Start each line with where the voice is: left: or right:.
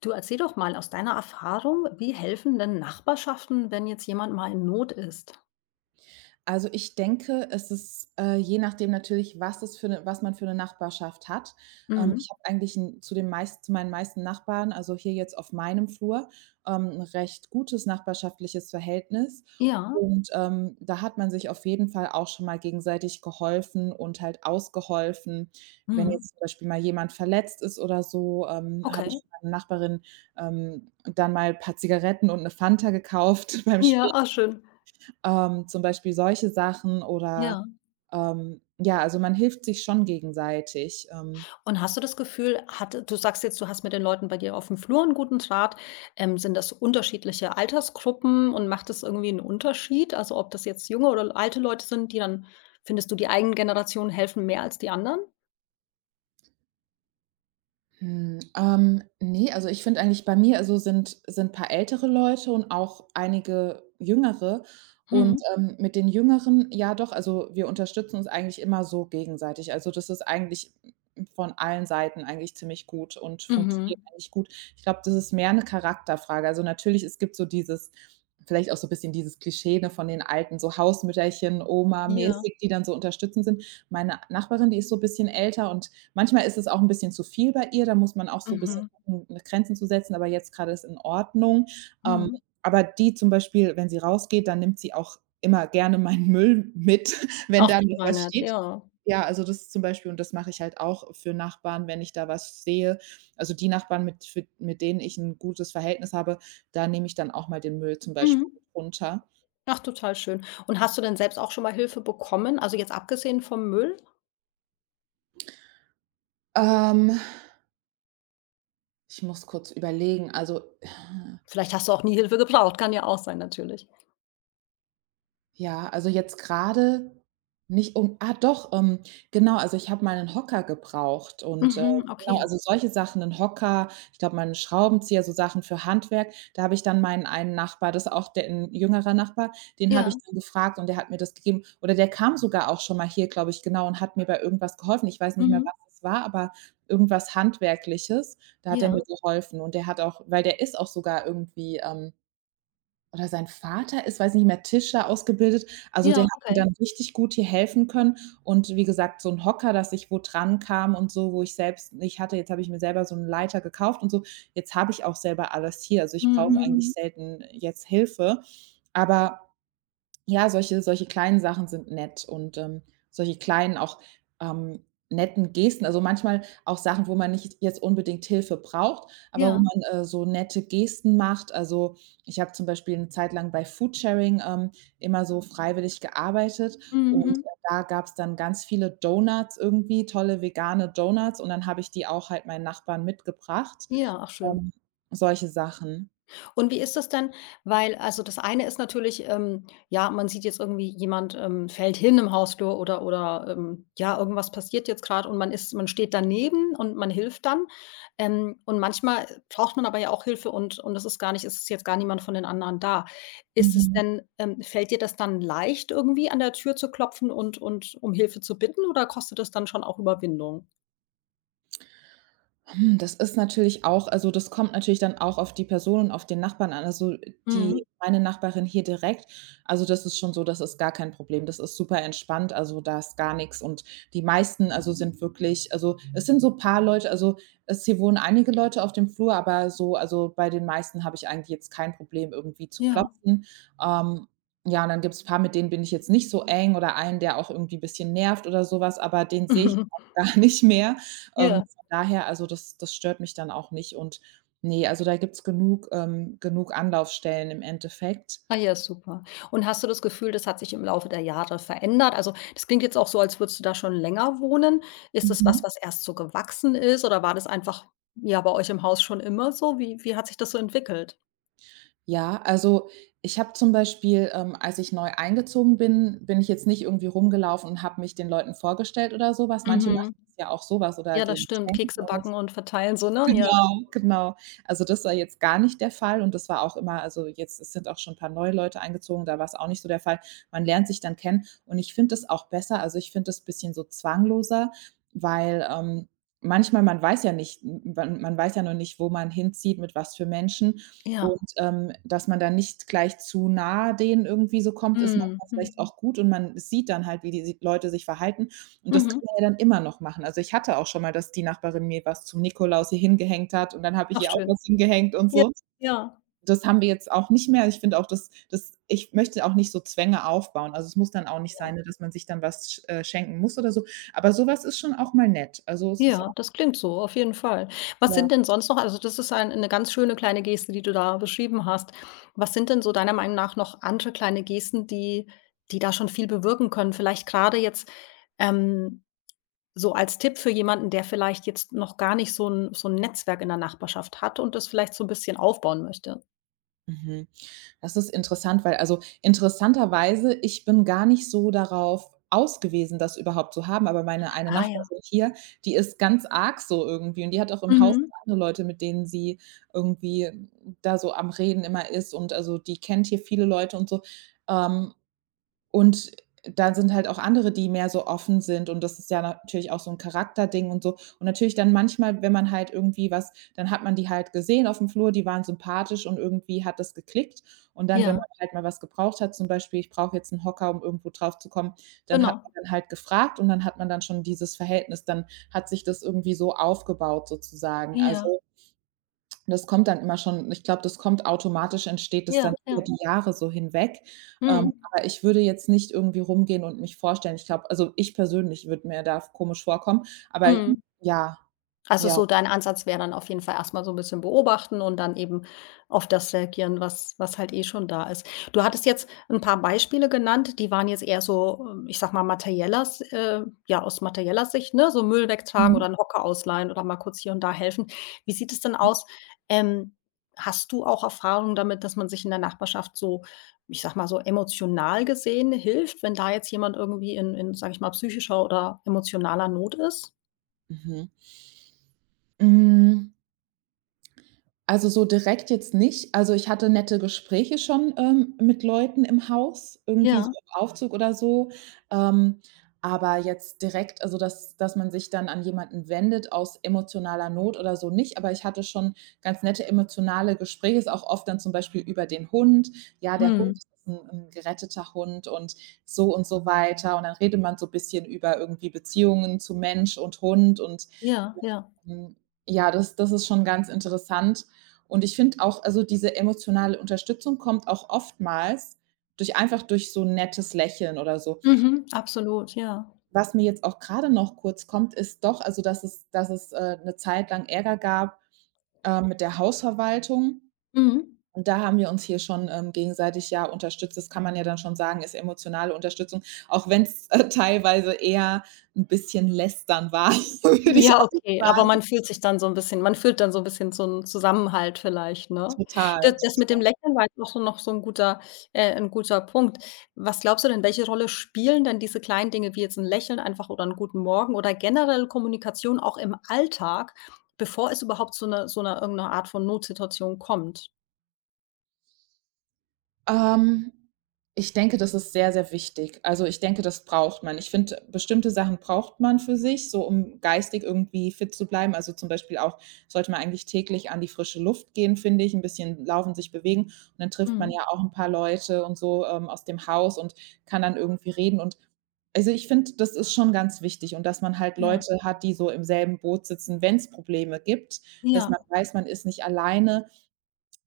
left: Du erzähl doch mal aus deiner Erfahrung, wie helfen denn Nachbarschaften, wenn jetzt jemand mal in Not ist?
right: Also, ich denke, es ist, je nachdem natürlich, was man für eine Nachbarschaft hat.
left: Mhm.
right: Ich habe eigentlich 'n zu den meist zu meinen meisten Nachbarn, also hier jetzt auf meinem Flur, 'n recht gutes nachbarschaftliches Verhältnis.
left: Ja.
right: Und, da hat man sich auf jeden Fall auch schon mal gegenseitig geholfen und halt ausgeholfen. Wenn
left: Mhm.
right: jetzt zum Beispiel mal jemand verletzt ist oder so, habe
left: Okay.
right: ich meiner Nachbarin, dann mal ein paar Zigaretten und eine Fanta gekauft beim
left: Ja,
right: Spielen,
left: ah, schön.
right: zum Beispiel solche Sachen oder,
left: Ja.
right: ähm ja, also man hilft sich schon gegenseitig.
left: Und hast du das Gefühl, hat du sagst jetzt, du hast mit den Leuten bei dir auf dem Flur einen guten Draht. Sind das unterschiedliche Altersgruppen und macht das irgendwie einen Unterschied? Also, ob das jetzt junge oder alte Leute sind, die dann findest du, die eigenen Generationen helfen mehr als die anderen?
right: Ne, also ich finde eigentlich bei mir also sind ein paar ältere Leute und auch einige jüngere.
left: Mhm.
right: Und, mit den Jüngeren ja doch, also wir unterstützen uns eigentlich immer so gegenseitig. Also, das ist eigentlich von allen Seiten eigentlich ziemlich gut und funktioniert
left: Mhm.
right: eigentlich gut. Ich glaube, das ist mehr eine Charakterfrage. Also, natürlich, es gibt so dieses, vielleicht auch so ein bisschen dieses Klischee, ne, von den alten so Hausmütterchen,
left: Ja.
right: Oma-mäßig, die dann so unterstützend sind. Meine Nachbarin, die ist so ein bisschen älter und manchmal ist es auch 'n bisschen zu viel bei ihr, da muss man auch so bisschen
left: Mhm.
right: gucken, ne, Grenzen zu setzen, aber jetzt grade ist in Ordnung. Ähm,
left: Mhm.
right: aber die zum Beispiel, wenn sie rausgeht, dann nimmt sie auch immer gerne meinen Müll mit, wenn
left: Ach,
right: da noch
left: total
right: was
left: nett,
right: steht.
left: ja.
right: Ja, also das zum Beispiel, und das mache ich halt auch für Nachbarn, wenn ich da was sehe. Also die Nachbarn, mit denen ich 'n gutes Verhältnis habe, da nehme ich dann auch mal den Müll zum
left: Mhm.
right: Beispiel runter.
left: Ach, total schön. Und hast du denn selbst auch schon mal Hilfe bekommen? Also, jetzt abgesehen vom Müll?
right: Ähm, ich muss kurz überlegen, also
left: Vielleicht hast du auch nie Hilfe gebraucht, kann ja auch sein natürlich.
right: ja, also jetzt gerade nicht um ah doch, genau, also ich habe mal 'nen Hocker gebraucht und,
left: Mhm,
right: genau,
left: okay.
right: also solche Sachen, 'nen Hocker, ich glaube mal 'n Schraubenzieher, so Sachen für Handwerk. Da habe ich dann meinen einen Nachbar, das ist auch der 'n jüngerer Nachbar, den habe ich
left: Ja.
right: dann gefragt und der hat mir das gegeben. Oder der kam sogar auch schon mal hier, glaube ich, genau, und hat mir bei irgendwas geholfen. Ich weiß nicht mehr,
left: Mhm.
right: was es war, aber irgendwas Handwerkliches, da hat er mir
left: Ja.
right: geholfen, und der hat auch, weil der ist auch sogar irgendwie, oder sein Vater ist, weiß nicht mehr, Tischler ausgebildet. Also, der
left: Ja,
right: hat mir dann
left: okay.
right: richtig gut hier helfen können und wie gesagt, so 'n Hocker, dass ich wo dran kam und so, wo ich selbst nicht hatte. Jetzt habe ich mir selber so 'n Leiter gekauft und so. Jetzt habe ich auch selber alles hier. Also, ich
left: Mhm,
right: brauche
left: mhm.
right: eigentlich selten jetzt Hilfe. Aber ja, solche kleinen Sachen sind nett und, solche kleinen auch, ähm, netten Gesten, also, manchmal auch Sachen, wo man nicht jetzt unbedingt Hilfe braucht, aber wo
left: Ja.
right: man, so nette Gesten macht. Also, ich habe zum Beispiel eine Zeit lang bei Foodsharing, immer so freiwillig gearbeitet.
left: Mhm,
right: Mhm. Und,
left: mhm.
right: da gab es dann ganz viele Donuts irgendwie, tolle vegane Donuts, und dann habe ich die auch halt meinen Nachbarn mitgebracht,
left: Ja, ach schön.
right: ähm, solche Sachen.
left: Und wie ist das denn? Weil also, das eine ist natürlich, ja, man sieht jetzt irgendwie, jemand, fällt hin im Hausflur oder, ja, irgendwas passiert jetzt gerade und man steht daneben und man hilft dann. Und manchmal braucht man aber ja auch Hilfe und das ist gar nicht, es ist jetzt gar niemand von den anderen da. Ist es
right: Mhm.
left: denn fällt dir das dann leicht, irgendwie an der Tür zu klopfen und um Hilfe zu bitten oder kostet das dann schon auch Überwindung?
right: Das ist natürlich auch, also das kommt natürlich dann auch auf die Person und auf den Nachbarn an. Also,
left: Mhm.
right: die meine Nachbarin hier direkt, also das ist schon so, das ist gar kein Problem. Das ist super entspannt, also, da ist gar nix. Und die meisten, also, sind wirklich, also es sind so paar Leute, also es, hier wohnen einige Leute auf dem Flur, aber so, also bei den meisten habe ich eigentlich jetzt kein Problem, irgendwie zu
left: Ja.
right: klopfen. Ähm, ja, und dann gibt's paar, mit denen bin ich jetzt nicht so eng, oder einen, der auch irgendwie bisschen nervt oder so was, aber den sehe ich auch gar nicht mehr. Ähm
left: Ja.
right: Daher, also das stört mich dann auch nicht, und nee, also da gibt's genug, genug Anlaufstellen im Endeffekt.
left: Ah ja, super. Und hast du das Gefühl, das hat sich im Laufe der Jahre verändert? Also, das klingt jetzt auch so, als würdest du da schon länger wohnen. Ist das was,
right: Mhm.
left: was erst so gewachsen ist oder war das einfach, ja, bei euch im Haus schon immer so? Wie hat sich das so entwickelt?
right: Ja, also ich habe zum Beispiel, als ich neu eingezogen bin, bin ich jetzt nicht irgendwie rumgelaufen und habe mich den Leuten vorgestellt oder sowas. Manche
left: Mhm.
right: machen das ja auch, sowas, oder
left: Ja, das
right: geben
left: stimmt.
right: Geschenke.
left: Kekse backen und verteilen so, ne? Ja,
right: Genau, genau. Also, das war jetzt gar nicht der Fall und das war auch immer, also jetzt, es sind auch schon ein paar neue Leute eingezogen, da war es auch nicht so der Fall. Man lernt sich dann kennen und ich finde das auch besser. Also, ich finde das bisschen so zwangloser, weil, manchmal man weiß ja noch nicht, wo man hinzieht, mit was für Menschen,
left: ja.
right: und, dass man dann nicht gleich zu nah denen irgendwie so kommt, ist
left: Mhm,
right: manchmal
left: mhm,
right: vielleicht auch gut, und man sieht dann halt, wie die si Leute sich verhalten, und das
left: mhm.
right: kann man ja dann immer noch machen. Also, ich hatte auch schon mal, dass die Nachbarin mir was zum Nikolaus hier hingehängt hat und dann habe ich
left: Ach
right: ihr auch
left: schön.
right: was hingehängt und
left: Ja,
right: so.
left: ja.
right: Das haben wir jetzt auch nicht mehr. Ich finde auch, dass ich möchte auch nicht so Zwänge aufbauen. Also, es muss dann auch nicht sein, ne, dass man sich dann was schenken muss oder so. Aber so was ist schon auch mal nett. Also, es ist
left: Ja,
right: auch
left: das klingt so, auf jeden Fall. Was
right: ja.
left: sind denn sonst noch, also, das ist ein 'ne ganz schöne kleine Geste, die du da beschrieben hast. Was sind denn so deiner Meinung nach noch andere kleine Gesten, die da schon viel bewirken können? Vielleicht gerade jetzt, ähm, so als Tipp für jemanden, der vielleicht jetzt noch gar nicht so ein Netzwerk in der Nachbarschaft hat und das vielleicht so ein bisschen aufbauen möchte.
right: Mhm. Das ist interessant, weil, also interessanterweise, ich bin gar nicht so darauf aus gewesen, das überhaupt zu haben, aber meine eine
left: Ah ja.
right: Nachbarin hier, die ist ganz arg so irgendwie und die hat auch im Haus
left: Mhm.
right: andere Leute, mit denen sie irgendwie da so am Reden immer ist, und also, die kennt hier viele Leute und so, ähm und dann sind halt auch andere, die mehr so offen sind, und das ist ja natürlich auch so ein Charakterding und so. Und natürlich dann manchmal, wenn man halt irgendwie was, dann hat man die halt gesehen auf dem Flur, die waren sympathisch und irgendwie hat das geklickt. Und dann, wenn
left: Ja,
right: man halt mal was gebraucht hat, zum Beispiel: „Ich brauche jetzt einen Hocker, um irgendwo drauf zu kommen, dann hat man
left: genau.
right: dann halt gefragt, und dann hat man dann schon dieses Verhältnis dann, hat sich das irgendwie so aufgebaut sozusagen.
left: Ja,
right: Also das kommt dann immer schon, ich glaube, das kommt automatisch, entsteht das
left: ja,
right: dann über
left: ja.
right: die Jahre so hinweg.
left: Mhm.
right: Aber ich würde jetzt nicht irgendwie rumgehen und mich vorstellen. Ich glaube, also ich persönlich würde mir da komisch vorkommen, aber
left: Mhm.
right: ja,
left: Also
right: ja.
left: so dein Ansatz wäre dann auf jeden Fall erstmal so ein bisschen beobachten und dann eben auf das reagieren, was halt eh schon da ist. Du hattest jetzt ein paar Beispiele genannt, die waren jetzt eher so, ich sag mal, materieller S ja, aus materieller Sicht, ne, so Müll wegtragen oder
right: Mhm.
left: einen Hocker ausleihen oder mal kurz hier und da helfen. Wie sieht es denn aus? Ähm, Hast du auch Erfahrung damit, dass man sich in der Nachbarschaft so, ich sag mal, so emotional gesehen hilft, wenn da jetzt jemand irgendwie in, sage ich mal, psychischer oder emotionaler Not ist?
right: Mhm. Hm. Also, so direkt jetzt nicht. Also, ich hatte nette Gespräche schon, mit Leuten im Haus, irgendwie so
left: Ja.
right: im Aufzug oder so. Ähm, aber jetzt direkt, also dass man sich dann an jemanden wendet aus emotionaler Not oder so, nicht, aber ich hatte schon ganz nette emotionale Gespräche, ist auch oft dann zum Beispiel über den Hund. Ja, der Hund
left: Mhm.
right: ist ein 'n geretteter Hund und so weiter. Und dann redet man so ein bisschen über irgendwie Beziehungen zu Mensch und Hund
left: Ja, ja.
right: und, hm, ja, das ist schon ganz interessant. Und ich finde auch, also diese emotionale Unterstützung kommt auch oftmals durch einfach durch so 'n nettes Lächeln oder so.
left: Mhm. Absolut, ja.
right: Was mir jetzt auch grade noch kurz kommt, ist doch, also dass es 'ne Zeit lang Ärger gab, mit der Hausverwaltung.
left: Mhm.
right: Und da haben wir uns hier schon, gegenseitig ja unterstützt. Das kann man ja dann schon sagen, ist emotionale Unterstützung, auch wenn's, teilweise eher 'n bisschen lästern war, würde ich
left: Ja,
right: auch
left: okay, aber
right: sagen.
left: man fühlt dann so 'n bisschen so 'n Zusammenhalt vielleicht, ne?
right: Total.
left: Das mit dem Lächeln war jetzt auch so noch so 'n guter Punkt. Was glaubst du denn, welche Rolle spielen denn diese kleinen Dinge wie jetzt 'n Lächeln einfach oder 'n guten Morgen oder generell Kommunikation auch im Alltag, bevor es überhaupt zu 'ner so 'ner irgend 'ner Art von Notsituation kommt?
right: Ähm, ich denke, das ist sehr, sehr wichtig. Also, ich denke, das braucht man. Ich finde, bestimmte Sachen braucht man für sich, so um geistig irgendwie fit zu bleiben. Also, zum Beispiel auch sollte man eigentlich täglich an die frische Luft gehen, finde ich, ein bisschen laufen, sich bewegen. Und dann trifft man
left: Mhm.
right: ja auch ein paar Leute und so, aus dem Haus, und kann dann irgendwie reden und, also ich finde, das ist schon ganz wichtig, und dass man halt
left: Ja,
right: Leute hat, die so im selben Boot sitzen. Wenn es Probleme gibt, dass man
left: ja.
right: weiß, man ist nicht alleine,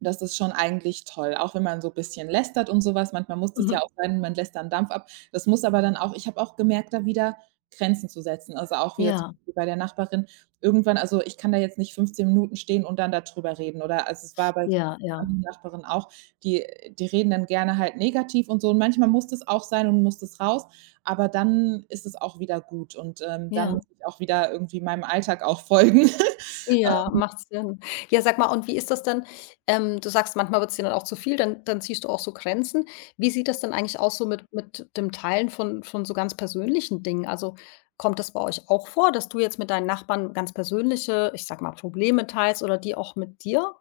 right: das ist schon eigentlich toll, auch wenn man so bisschen lästert und so was. Manchmal muss das
left: Mhm.
right: ja auch sein, man lässt dann Dampf ab. Das muss aber dann auch, ich habe auch gemerkt, da wieder Grenzen zu setzen. Also, auch wieder zum
left: Ja,
right: Beispiel bei der Nachbarin, irgendwann, also ich kann da jetzt nicht 15 Minuten stehen und dann da drüber reden, oder, also es war bei der
left: ja, ja,
right: anderen Nachbarin auch, die die reden dann gerne halt negativ und so und manchmal muss das auch sein und muss das raus, aber dann ist es auch wieder gut und, dann
left: ja.
right: muss ich auch wieder irgendwie meinem Alltag auch folgen.
left: Ja,
right: Ähm
left: macht Sinn. Ja, sag mal, und wie ist das denn? Du sagst, manchmal wird's dir dann auch zu viel, dann ziehst du auch so Grenzen. Wie sieht das denn eigentlich aus so mit dem Teilen von so ganz persönlichen Dingen? Also, kommt das bei euch auch vor, dass du jetzt mit deinen Nachbarn ganz persönliche, ich sag mal, Probleme teilst oder die auch mit dir?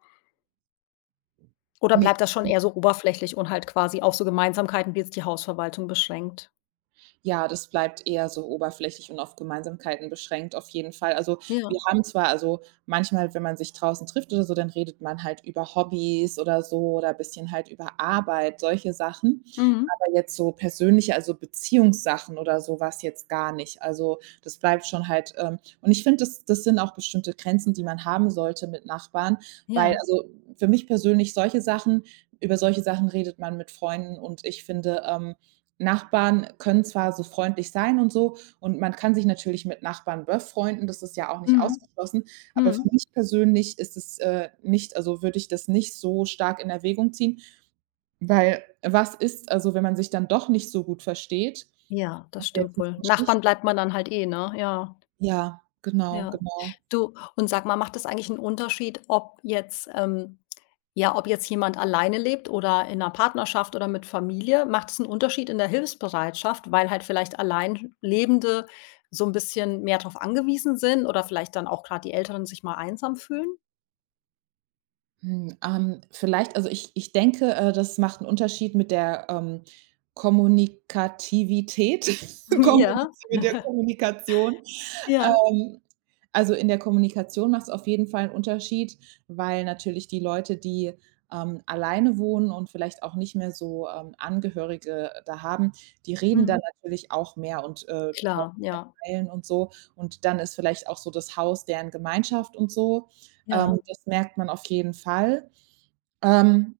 left: Oder
right: Ne.
left: bleibt das schon eher so oberflächlich und halt quasi auf so Gemeinsamkeiten wie jetzt die Hausverwaltung beschränkt?
right: Ja, das bleibt eher so oberflächlich und auf Gemeinsamkeiten beschränkt, auf jeden Fall. Also,
left: Ja.
right: wir haben zwar manchmal, wenn man sich draußen trifft oder so, dann redet man halt über Hobbys oder so oder ein bisschen halt über Arbeit, solche Sachen.
left: Mhm.
right: Aber jetzt so persönliche, also Beziehungssachen oder so was jetzt gar nicht. Also, das bleibt schon halt, und ich finde, das sind auch bestimmte Grenzen, die man haben sollte mit Nachbarn, weil
left: Ja.
right: also, für mich persönlich solche Sachen über solche Sachen redet man mit Freunden und ich finde, Nachbarn können zwar so freundlich sein und so und man kann sich natürlich mit Nachbarn befreunden, das ist ja auch nicht
left: Mhm.
right: ausgeschlossen, aber
left: Mhm.
right: für mich persönlich ist es, nicht also, würde ich das nicht so stark in Erwägung ziehen, weil was ist also, wenn man sich dann doch nicht so gut versteht
left: Ja,
right: auf
left: das
right: der
left: stimmt wohl.
right: tiefen Schicht?
left: Nachbarn bleibt man dann halt eh, ne? Ja.
right: Ja, genau,
left: Ja.
right: genau.
left: Du, und sag mal, macht das eigentlich einen Unterschied, ob jetzt ja, ob jetzt jemand alleine lebt oder in einer Partnerschaft oder mit Familie? Macht es einen Unterschied in der Hilfsbereitschaft, weil halt vielleicht allein Lebende so ein bisschen mehr darauf angewiesen sind oder vielleicht dann auch gerade die Älteren sich mal einsam fühlen?
right: Vielleicht also, ich denke, das macht einen Unterschied mit der, Kommunikativität,
left: Ja.
right: Kommuniz mit der Kommunikation.
left: Ja.
right: Ähm, also, in der Kommunikation macht es auf jeden Fall 'n Unterschied, weil natürlich die Leute, die, alleine wohnen und vielleicht auch nicht mehr so, Angehörige da haben, die reden dann
left: Mhm.
right: natürlich auch mehr und, wollen
left: Klar, ja.
right: teilen und so. Und dann ist vielleicht auch so das Haus deren Gemeinschaft und so.
left: Ja.
right: Das merkt man auf jeden Fall. Ähm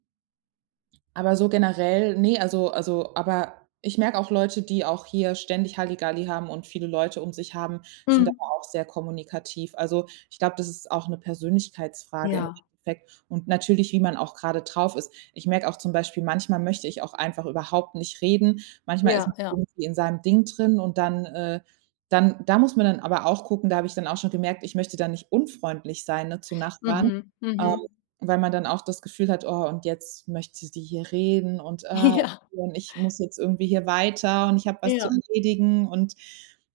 right: aber so generell, ne, also aber ich merke auch Leute, die auch hier ständig Halligalli haben und viele Leute um sich haben, sind
left: Mhm.
right: aber auch sehr kommunikativ. Also, ich glaube, das ist auch eine Persönlichkeitsfrage im
left: Ja.
right: Endeffekt und natürlich, wie man auch gerade drauf ist. Ich merke auch zum Beispiel, manchmal möchte ich auch einfach überhaupt nicht reden. Manchmal ist
left: Ja,
right: man
left: ja.
right: irgendwie in seinem Ding drin und dann da muss man dann aber auch gucken, da habe ich dann auch schon gemerkt, ich möchte dann nicht unfreundlich sein, ne, zu Nachbarn.
left: Mhm.
right: Ähm
left: Mhm.
right: weil man dann auch das Gefühl hat: „Oh, und jetzt möchte sie hier reden
left: Ja,
right: und ich muss jetzt irgendwie hier weiter und ich habe was zu
left: ja.
right: erledigen“ und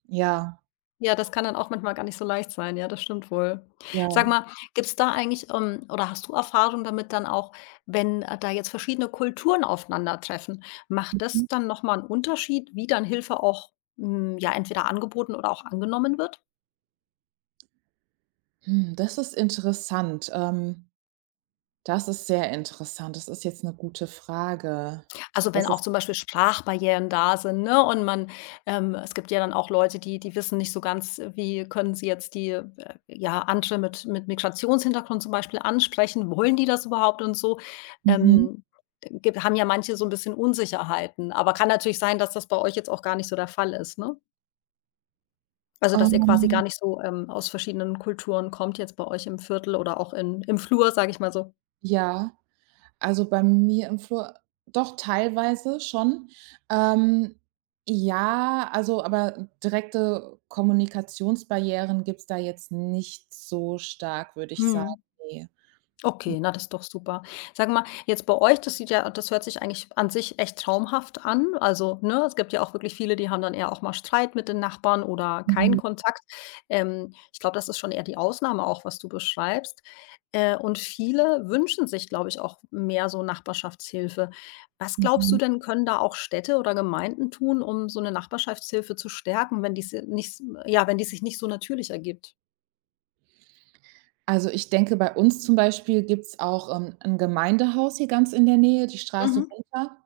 right: ja,
left: Ja, das kann dann auch manchmal gar nicht so leicht sein. Ja, das stimmt wohl.
right: ja.
left: Sag mal, gibt's da eigentlich, oder hast du Erfahrung damit dann auch, wenn, da jetzt verschiedene Kulturen aufeinandertreffen, macht das dann noch mal 'n Unterschied, wie dann Hilfe auch, hm, ja, entweder angeboten oder auch angenommen wird?
right: Das ist interessant. Das ist sehr interessant. Das ist jetzt eine gute Frage.
left: Also, wenn
right: Das
left: auch
right: ist
left: zum Beispiel Sprachbarrieren da sind, ne, und man es gibt ja dann auch Leute, die die wissen nicht so ganz, wie können sie jetzt die, ja, andere mit Migrationshintergrund zum Beispiel ansprechen. Wollen die das überhaupt und so?
right: mhm.
left: Ähm, gib Haben ja manche so ein bisschen Unsicherheiten, aber kann natürlich sein, dass das bei euch jetzt auch gar nicht so der Fall ist, ne? Also, dass ihr quasi gar
right: Ähm,
left: nicht so, aus verschiedenen Kulturen kommt jetzt bei euch im Viertel oder auch in im Flur, sage ich mal so.
right: ja. Also, bei mir im Flur doch, teilweise schon. Ähm, ja, also, aber direkte Kommunikationsbarrieren gibt's da jetzt nicht so stark, würde ich sagen,
left: Mhm.
right: ne.
left: Okay, na, das ist doch super. Sag mal, jetzt bei euch, das sieht ja das hört sich eigentlich an sich echt traumhaft an. Also, ne, es gibt ja auch wirklich viele, die haben dann eher auch mal Streit mit den Nachbarn oder keinen
right: Mhm,
left: Kontakt. Ich glaube, das ist schon eher die Ausnahme auch, was du beschreibst. Und viele wünschen sich, glaube ich, auch mehr so Nachbarschaftshilfe. Was glaubst du
right: mhm.
left: denn, können da auch Städte oder Gemeinden tun, um so eine Nachbarschaftshilfe zu stärken, wenn die si nicht, ja, wenn die sich nicht so natürlich ergibt?
right: Also, ich denke, bei uns zum Beispiel gibt's auch, 'n Gemeindehaus hier ganz in der Nähe, die Straße
left: Mhm.
right: runter.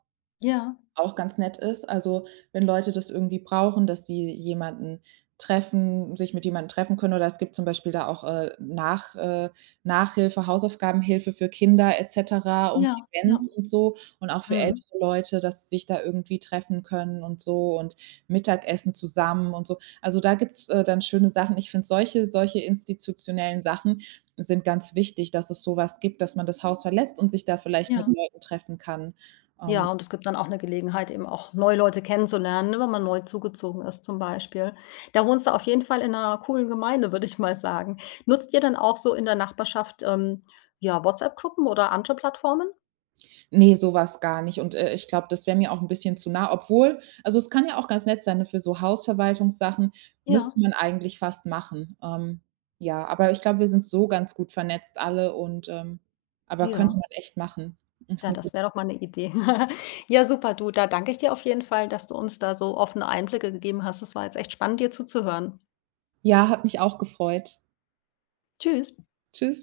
left: Ja,
right: Auch ganz nett ist. Also, wenn Leute das irgendwie brauchen, dass sie jemanden treffen sich mit jemandem treffen können oder es gibt zum Beispiel da auch, Nachhilfe, Hausaufgabenhilfe für Kinder et cetera und
left: ja, ja.
right: Events und so und auch für
left: Mhm.
right: ältere Leute, dass sie sich da irgendwie treffen können und so und Mittagessen zusammen und so. Also, da gibt's, dann schöne Sachen. Ich finde solche institutionellen Sachen sind ganz wichtig, dass es sowas gibt, dass man das Haus verlässt und sich da vielleicht mit
left: Ja.
right: Hm. Leuten treffen kann. Ähm
left: Ja, und es gibt dann auch eine Gelegenheit, eben auch neue Leute kennenzulernen, ne, wenn man neu zugezogen ist zum Beispiel. Da wohnst du auf jeden Fall in einer coolen Gemeinde, würde ich mal sagen. Nutzt ihr dann auch so in der Nachbarschaft, ja, WhatsApp-Gruppen oder andere Plattformen?
right: Ne, sowas gar nicht und, ich glaube, das wäre mir auch 'n bisschen zu nah, obwohl also, es kann ja auch ganz nett sein, ne, für so Hausverwaltungssachen
left: Ja,
right: müsste man eigentlich fast machen. Ja, aber ich glaube, wir sind so ganz gut vernetzt alle und, aber könnte man
left: ja.
right: echt machen. Ist
left: Ja,
right: 'ne
left: das
right: gute.
left: wäre doch mal eine Idee. Ja, super, du, da danke ich dir auf jeden Fall, dass du uns da so offene Einblicke gegeben hast. Es war jetzt echt spannend, dir zuzuhören.
right: Ja, hat mich auch gefreut.
left: Tschüss.
right: Tschüss.